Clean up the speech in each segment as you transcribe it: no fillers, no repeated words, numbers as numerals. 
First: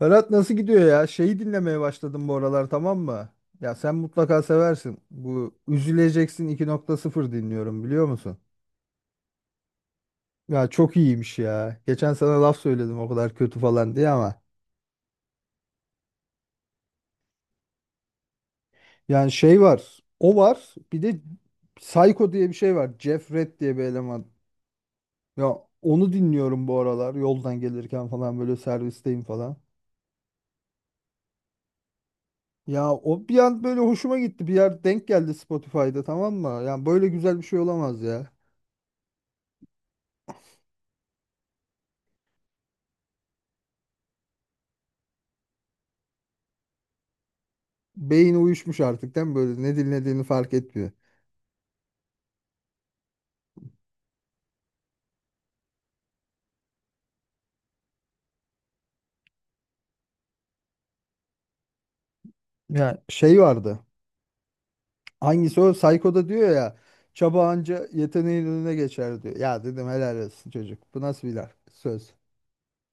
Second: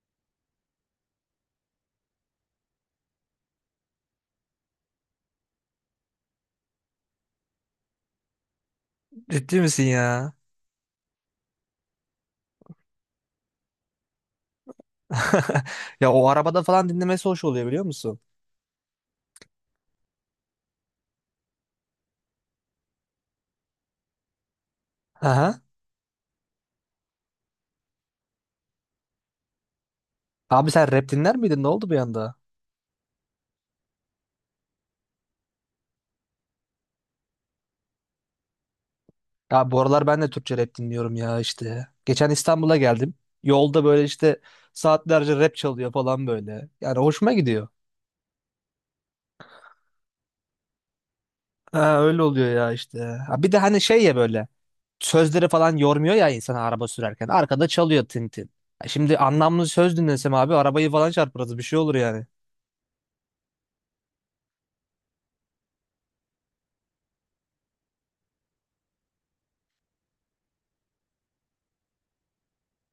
Berat nasıl gidiyor ya? Şeyi dinlemeye başladım bu aralar, tamam mı? Ya sen mutlaka seversin. Bu Üzüleceksin 2.0 dinliyorum, biliyor musun? Ciddi misin ya? Ya çok iyiymiş ya. Geçen sana laf söyledim o kadar kötü falan diye ama. Ya o arabada falan dinlemesi hoş oluyor biliyor musun? Yani şey var. O var. Bir de Psycho diye bir şey var. Jeff Red diye bir eleman. Ya Aha. onu dinliyorum bu aralar. Yoldan gelirken falan böyle, servisteyim falan. Abi sen rap dinler miydin? Ne oldu bir anda? Ya o bir an böyle hoşuma gitti. Bir yer denk geldi Spotify'da, tamam mı? Yani böyle güzel bir şey olamaz ya. Ya bu aralar ben de Türkçe rap dinliyorum ya işte. Geçen İstanbul'a geldim. Yolda böyle işte saatlerce rap çalıyor falan böyle. Yani hoşuma gidiyor. Beyin uyuşmuş artık değil mi? Böyle ne dinlediğini fark etmiyor. Ha, öyle oluyor ya işte. Ha, bir de hani şey ya böyle sözleri falan yormuyor ya insan araba sürerken. Arkada çalıyor Tintin. Şimdi anlamlı söz dinlesem abi arabayı falan çarparız bir şey olur yani. Ya şey vardı. Hangisi o? Psycho'da diyor ya. Çaba anca yeteneğin önüne geçer diyor. Ya dedim helal olsun çocuk. Bu nasıl bir laf, söz?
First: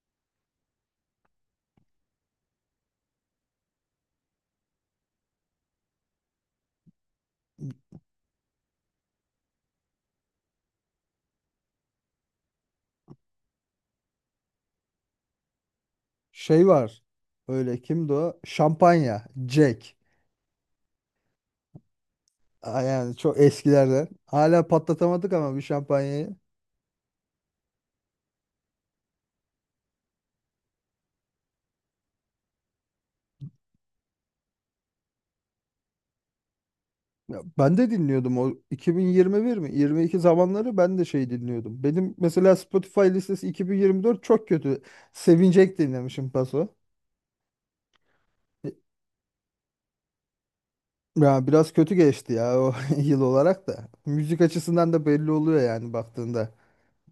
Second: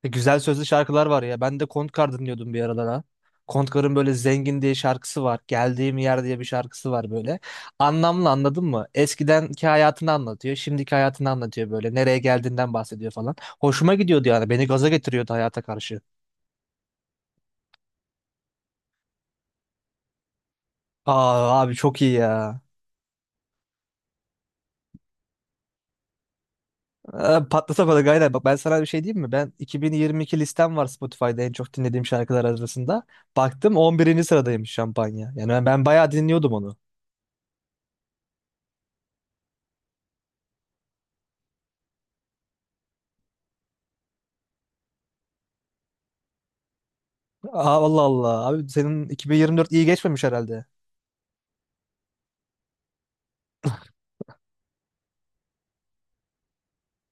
Güzel sözlü şarkılar var ya. Ben de Kontkar dinliyordum bir aralar ha. Kontkar'ın böyle Zengin diye şarkısı var. Geldiğim Yer diye bir şarkısı var böyle. Anlamlı anladın mı? Eskidenki hayatını anlatıyor. Şimdiki hayatını anlatıyor böyle. Nereye geldiğinden bahsediyor falan. Hoşuma gidiyordu yani. Beni gaza getiriyordu hayata karşı. Şey var. Öyle kimdi o? Şampanya. Jack. Aa, abi çok iyi ya. Aa, yani çok eskilerden. Hala patlatamadık ama bir şampanyayı. Ee, patlatamadık aynen. Bak ben sana bir şey diyeyim mi? Ben 2022 listem var Spotify'da en çok dinlediğim şarkılar arasında. Baktım 11. sıradaymış Şampanya. Yani ben bayağı dinliyordum onu. Ya ben de dinliyordum o, 2021 mi? 22 zamanları ben de şey dinliyordum. Benim mesela Spotify listesi 2024 çok kötü. Sevinecek dinlemişim paso. Aa, Allah Allah. E, Abi senin 2024 iyi geçmemiş herhalde. Ya biraz kötü geçti ya o yıl olarak da. Müzik açısından da belli oluyor yani baktığında.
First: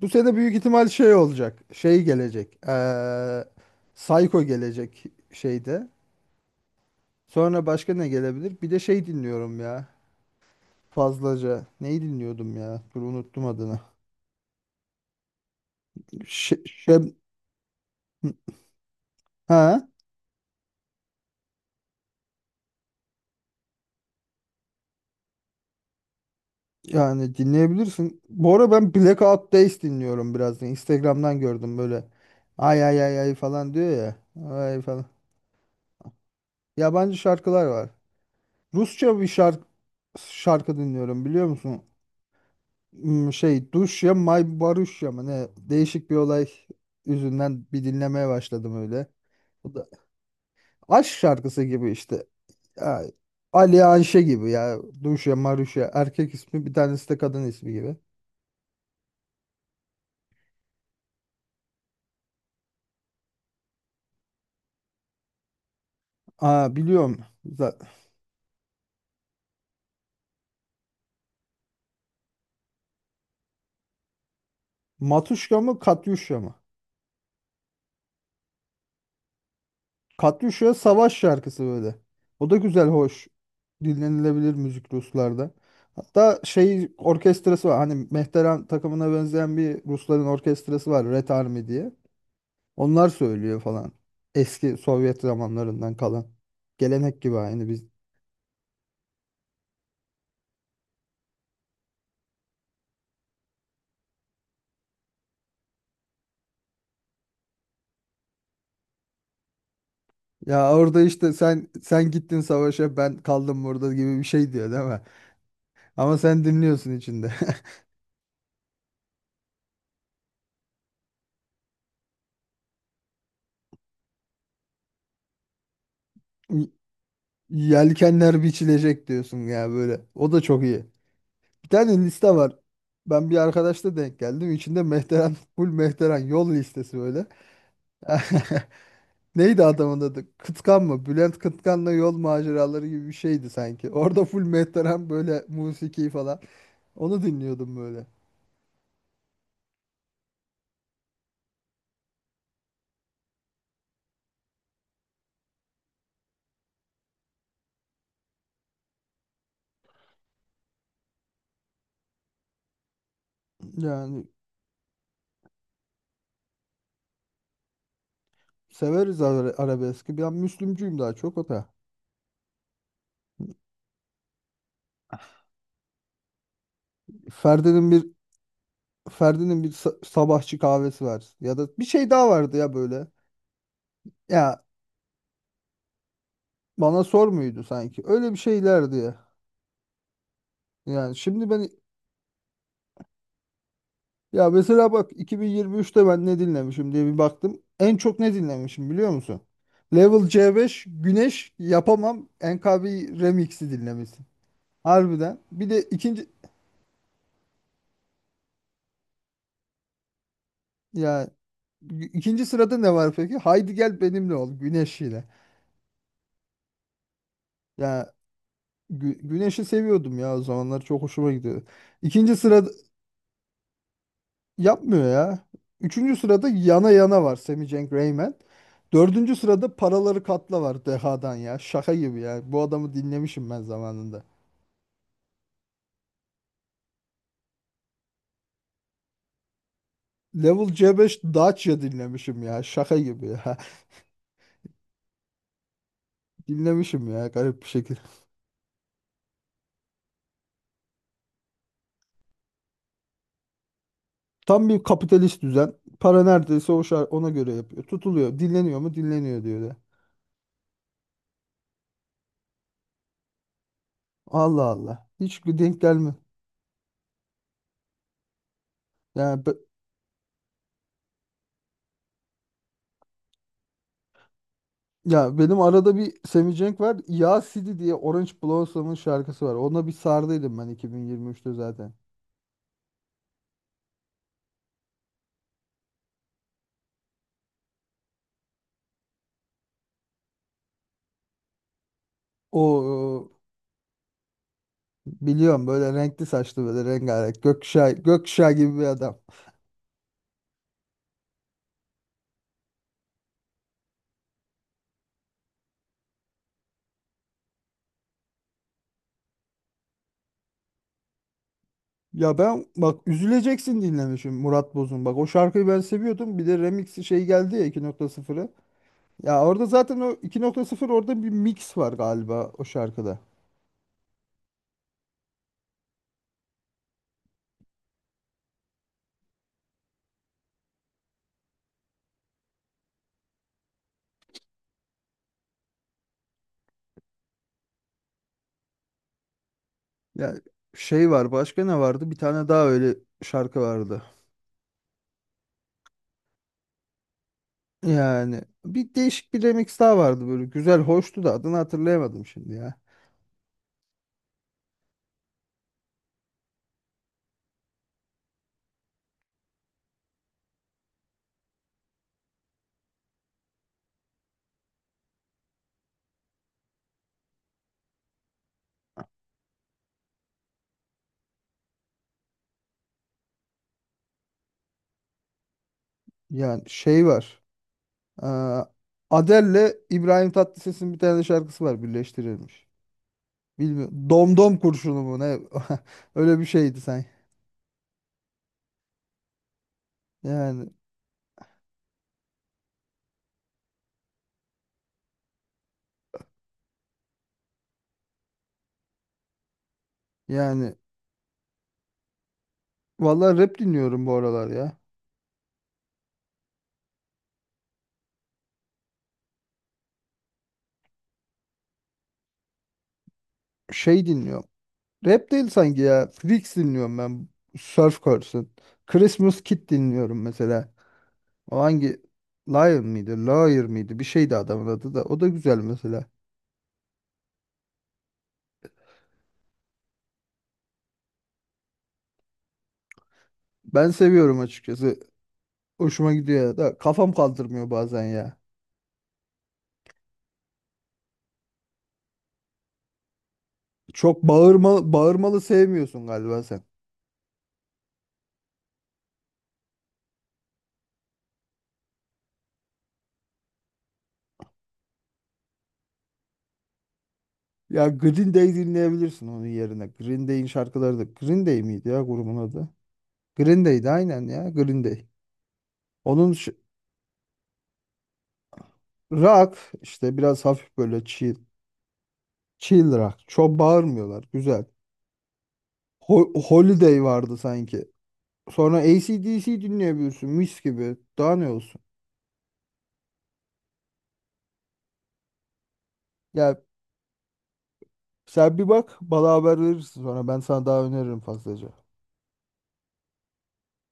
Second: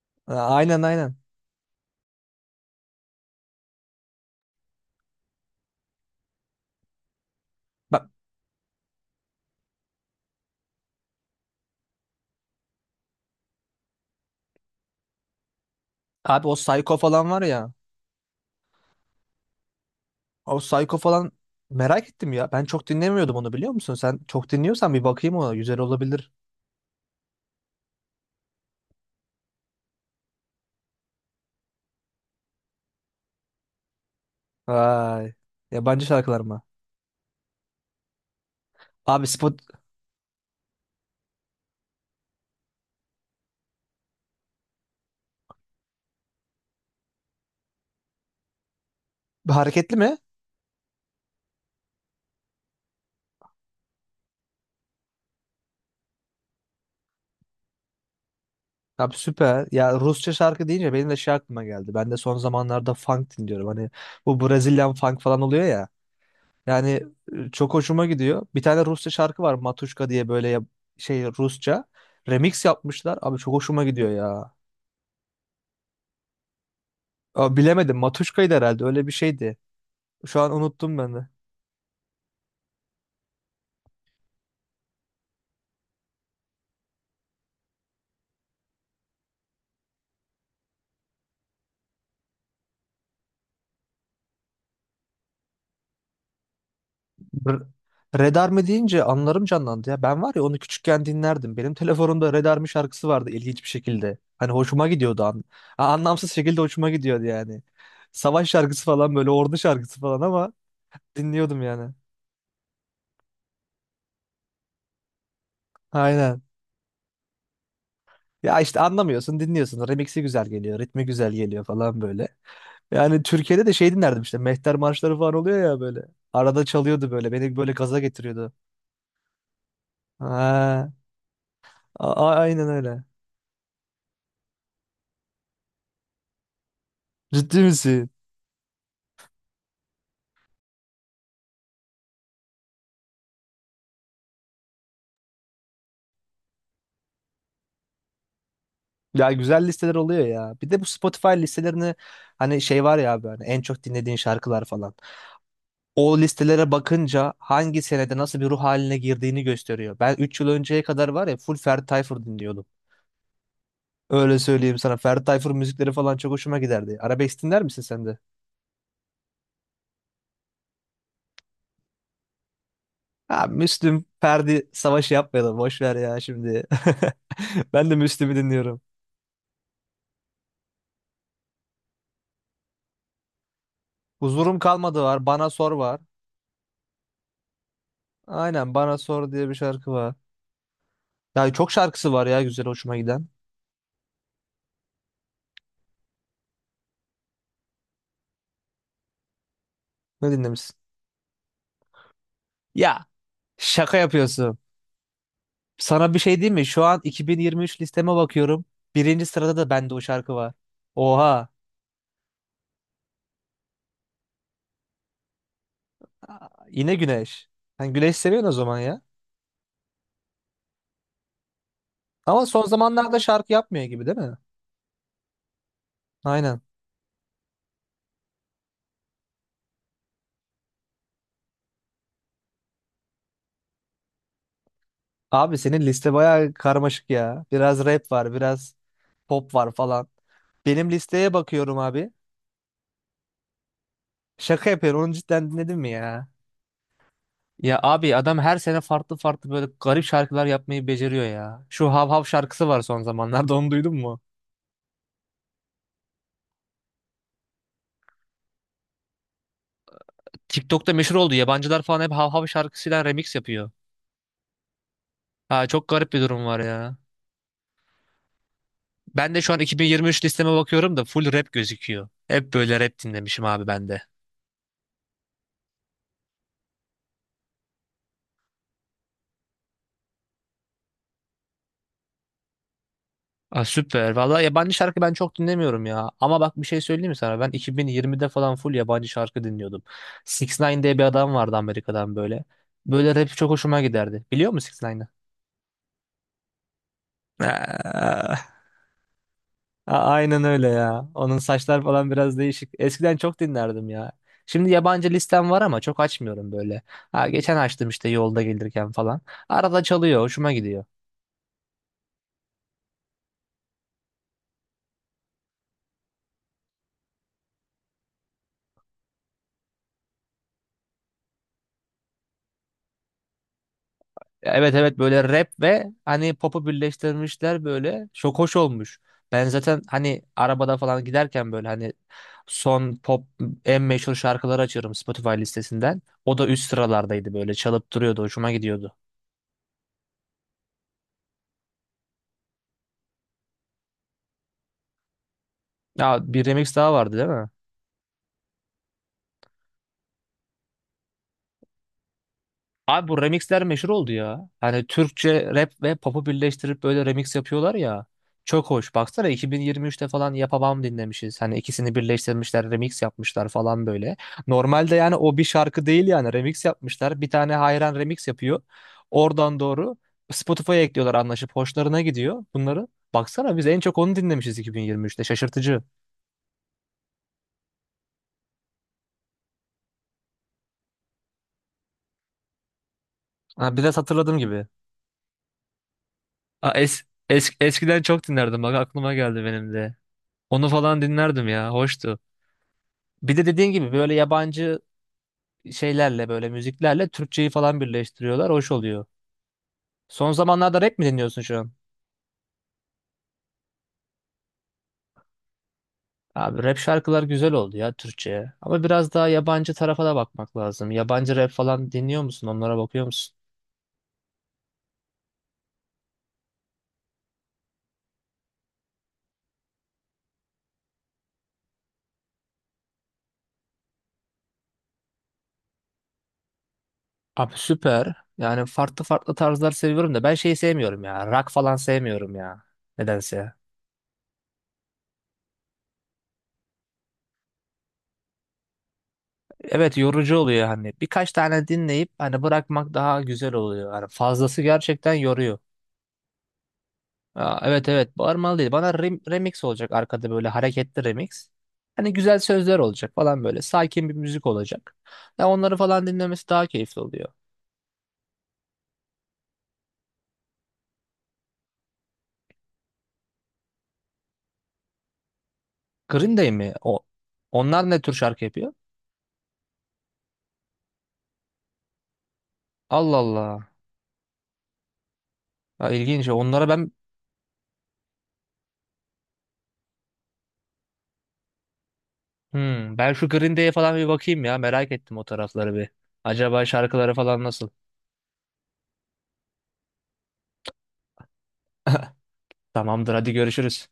Bu sene Ha, büyük aynen ihtimal şey aynen. olacak. Şey gelecek. Psycho gelecek şeyde. Sonra başka ne Bak gelebilir? Bir de şey dinliyorum ya. Fazlaca. Neyi dinliyordum ya? Dur, unuttum adını. abi o Şe- Psycho Şem- falan var ya. ha, O Psycho falan merak ettim ya. Ben çok dinlemiyordum onu biliyor musun? Sen çok dinliyorsan bir bakayım ona. Güzel olabilir. yani dinleyebilirsin. Bu ara ben Blackout Days dinliyorum biraz da. Instagram'dan gördüm böyle. Ay ay ay ay falan diyor ya. Ay falan. Vay. Yabancı şarkılar mı? Yabancı şarkılar var. Rusça bir Abi spot şarkı dinliyorum biliyor musun? Şey, Duşya May Baruşya mı ne? Değişik bir olay yüzünden bir dinlemeye başladım öyle. Bu da hareketli mi? aşk şarkısı gibi işte. Ya, Ali Anşe gibi ya. Duşya Maruşya erkek ismi, bir tanesi de kadın ismi gibi. Abi süper. Ya Rusça şarkı deyince benim de şey aklıma geldi. Ben de son zamanlarda funk dinliyorum. Hani bu Brazilian funk falan oluyor ya. Aa, Yani biliyorum. Çok Za- hoşuma gidiyor. Bir tane Rusça şarkı var Matuşka diye böyle ya- şey Rusça. Remix yapmışlar. Abi çok hoşuma gidiyor ya. Matuşka mı, Katyuşya mı? Abi bilemedim Matuşka'ydı herhalde öyle bir şeydi. Şu an Katyusha unuttum savaş ben de. şarkısı böyle. O da güzel, hoş. Dinlenilebilir müzik Ruslarda. Hatta şey orkestrası var. Hani Mehteran takımına benzeyen bir Rusların orkestrası var. Red Army diye. Onlar söylüyor falan. Eski Sovyet zamanlarından kalan. Gelenek gibi Br- aynı biz. Red Army deyince anılarım canlandı ya. Ben var ya onu küçükken dinlerdim. Benim telefonumda Red Army şarkısı vardı ilginç bir şekilde. Hani hoşuma gidiyordu. Anlamsız şekilde hoşuma gidiyordu yani. Savaş şarkısı falan böyle ordu şarkısı falan ama Ya orada işte dinliyordum sen yani. sen gittin savaşa, ben kaldım burada gibi bir şey diyor değil mi? Ama Aynen. sen dinliyorsun içinde. Ya işte anlamıyorsun, dinliyorsun. Remix'i güzel geliyor, ritmi güzel geliyor falan böyle. Yani Türkiye'de de şey dinlerdim işte. Mehter marşları falan oluyor ya böyle. Arada çalıyordu böyle. Beni böyle gaza Yelkenler getiriyordu. biçilecek diyorsun ya böyle. O da çok iyi. Ha, Bir tane liste var. aynen öyle. Ben bir arkadaşla denk geldim. İçinde Mehteran, full Mehteran yol listesi böyle. Ciddi misin? Neydi adamın adı? Kıtkan mı? Bülent Kıtkan'la yol maceraları gibi bir şeydi sanki. Orada full Mehteran böyle, musiki falan. Onu dinliyordum böyle. Ya güzel listeler oluyor ya. Bir de bu Spotify listelerini hani şey var ya abi hani en çok dinlediğin şarkılar falan. O listelere bakınca hangi senede nasıl bir ruh haline girdiğini gösteriyor. Ben 3 yıl önceye kadar var ya full Ferdi Tayfur dinliyordum. Yani Öyle söyleyeyim sana. Ferdi Tayfur müzikleri falan çok hoşuma giderdi. Arabesk dinler misin sen de? severiz arabeski. Ben Müslümcüyüm daha çok o da. Ha, Müslüm, Ferdi savaşı yapmayalım. Boş ver ya şimdi. Ben Ferdi'nin de bir Müslüm'ü dinliyorum. Ferdi'nin bir sabahçı kahvesi var. Ya da bir şey daha vardı ya böyle. Huzurum Ya, kalmadı var. Bana sor var. bana sor muydu sanki? Öyle bir Aynen, şeylerdi Bana ya. Sor diye bir şarkı var. Yani şimdi Ya ben çok şarkısı var ya güzel hoşuma giden. Ya mesela bak, 2023'te ben ne dinlemişim diye bir baktım. En çok ne dinlemişim biliyor musun? Level Ne dinlemişsin? C5 Güneş Yapamam NKB Ya Remix'i şaka dinlemişsin. yapıyorsun. Harbiden. Bir de Sana bir şey diyeyim mi? Şu an 2023 listeme bakıyorum. Birinci sırada da bende o şarkı var. ya Oha. ikinci sırada ne var peki? Haydi gel benimle ol Güneş ile. Aa, yine Güneş. Sen Ya Güneş seviyorsun o zaman ya. Güneş'i seviyordum ya, o zamanlar çok hoşuma gidiyordu. İkinci Ama son sırada... zamanlarda şarkı yapmıyor gibi değil mi? Yapmıyor ya. Üçüncü sırada Aynen. yana yana var, Semi Cenk Reymen. Dördüncü sırada paraları katla var Deha'dan ya. Şaka gibi ya. Bu adamı dinlemişim ben zamanında. Abi senin liste bayağı karmaşık ya. Biraz rap var, biraz pop var falan. Level Benim C5 listeye bakıyorum Dacia abi. dinlemişim ya. Şaka gibi ya. Şaka yapıyorum. Onu cidden dinledin mi ya? Dinlemişim ya, garip bir Ya şekilde. abi adam her sene farklı farklı böyle garip şarkılar yapmayı beceriyor ya. Şu Hav Hav şarkısı var son zamanlarda onu duydun mu? Tam bir kapitalist düzen. Para neredeyse o şar ona göre yapıyor. Tutuluyor. Dinleniyor mu? Dinleniyor diyor ya. TikTok'ta meşhur oldu. Yabancılar falan hep Hav Hav şarkısıyla remix yapıyor. Allah Allah. Hiç Ha, denk çok garip gelme. bir durum var ya. Ben de Yani be- şu an 2023 listeme bakıyorum da full rap gözüküyor. Hep böyle rap dinlemişim abi ben de. Ya benim arada bir Sammy Cenk var. Ya City diye Orange Blossom'un şarkısı var. Ona bir sardıydım ben 2023'te zaten. Aa, süper. Vallahi yabancı şarkı ben çok dinlemiyorum ya. Ama bak bir şey söyleyeyim mi sana? Ben 2020'de falan full yabancı şarkı dinliyordum. Six ix diye bir adam vardı Amerika'dan böyle. Böyle rap O. çok hoşuma giderdi. Biliyor musun Six ix. Biliyorum, böyle renkli saçlı, böyle rengarenk, gökkuşağı, Aa, gökkuşağı gibi bir adam. Aynen öyle ya. Onun saçlar falan biraz değişik. Eskiden çok dinlerdim ya. Şimdi yabancı listem var ama çok açmıyorum böyle. Ha, geçen açtım işte yolda gelirken falan. Arada çalıyor, hoşuma gidiyor. Ya ben bak Üzüleceksin dinlemişim Murat Boz'un. Bak, o şarkıyı ben seviyordum. Bir de remixi şey geldi ya, 2.0'ı. Ya orada zaten o 2.0 orada bir mix var galiba o şarkıda. Evet evet böyle rap ve hani pop'u birleştirmişler böyle. Çok hoş olmuş. Ben zaten hani arabada falan giderken böyle hani son pop en meşhur şarkıları açıyorum Spotify listesinden. O da üst sıralardaydı böyle çalıp duruyordu hoşuma gidiyordu. Ya şey var, başka ne vardı? Bir tane daha öyle şarkı vardı. Ya bir remix daha vardı değil mi? Yani bir değişik bir remix daha vardı böyle, güzel hoştu da adını hatırlayamadım şimdi ya. Abi bu remixler meşhur oldu ya. Hani Türkçe rap ve pop'u birleştirip böyle remix yapıyorlar ya. Çok hoş. Baksana 2023'te falan Yapamam dinlemişiz. Hani ikisini birleştirmişler, remix yapmışlar falan böyle. Normalde yani o bir şarkı değil yani remix yapmışlar. Bir tane hayran remix yapıyor. Oradan doğru Spotify'a ekliyorlar anlaşıp hoşlarına gidiyor bunları. Baksana biz en çok onu dinlemişiz 2023'te. Şaşırtıcı. Yani şey var. Aa, Adele'le İbrahim Tatlıses'in bir tane şarkısı var birleştirilmiş. Ha, bir de Bilmiyorum. hatırladığım Domdom gibi. kurşunu mu ne? Öyle bir Ha, şeydi sen. Eskiden çok dinlerdim. Bak aklıma geldi benim de. Yani Onu falan dinlerdim ya. Hoştu. Bir de dediğin gibi böyle yabancı şeylerle böyle müziklerle Türkçeyi falan birleştiriyorlar. Hoş oluyor. Son yani zamanlarda rap mi dinliyorsun şu an? vallahi rap dinliyorum bu aralar ya. Abi rap şarkılar güzel oldu ya Türkçe'ye. Ama biraz daha yabancı tarafa da bakmak lazım. Yabancı rap falan dinliyor musun? Onlara bakıyor musun? Şey dinliyorum. Rap değil sanki ya. Freaks dinliyorum ben. Surf Curse'ın. Christmas Kid dinliyorum mesela. O hangi, Liar mıydı, Lawyer mıydı? Bir şeydi adamın adı da. O da güzel mesela. Abi süper. Yani farklı farklı tarzlar seviyorum da ben şeyi sevmiyorum ya. Rock falan sevmiyorum ya. Nedense. Ben seviyorum açıkçası. Hoşuma gidiyor ya da kafam kaldırmıyor bazen ya. Evet yorucu oluyor hani. Birkaç tane dinleyip hani bırakmak daha güzel oluyor. Hani Çok fazlası bağırmalı, gerçekten bağırmalı yoruyor. sevmiyorsun galiba sen. Aa, evet evet bağırmalı değil. Bana remix olacak arkada böyle hareketli remix. Hani güzel sözler olacak falan böyle. Sakin bir müzik olacak. Ya onları falan dinlemesi daha keyifli oluyor. Ya Green Day dinleyebilirsin onun yerine. Green Day'in şarkıları da... Green Day miydi ya grubun adı? Green Day'di aynen ya, Green Day. Onun Green Day ş- mi? O, onlar ne tür şarkı yapıyor? Rock işte, biraz hafif böyle chill. Chill Allah rock. Çok Allah. bağırmıyorlar. Güzel. Ya, ilginç. Onlara ben. Holiday vardı sanki. Sonra AC/DC dinleyebiliyorsun mis gibi. Daha ne olsun? Hmm, ben şu Green Day'e falan bir bakayım ya. Merak ettim o tarafları bir. Ya Acaba şarkıları falan nasıl? sen bir bak, bana haber verirsin sonra, ben sana daha öneririm fazlaca. Tamamdır hadi görüşürüz.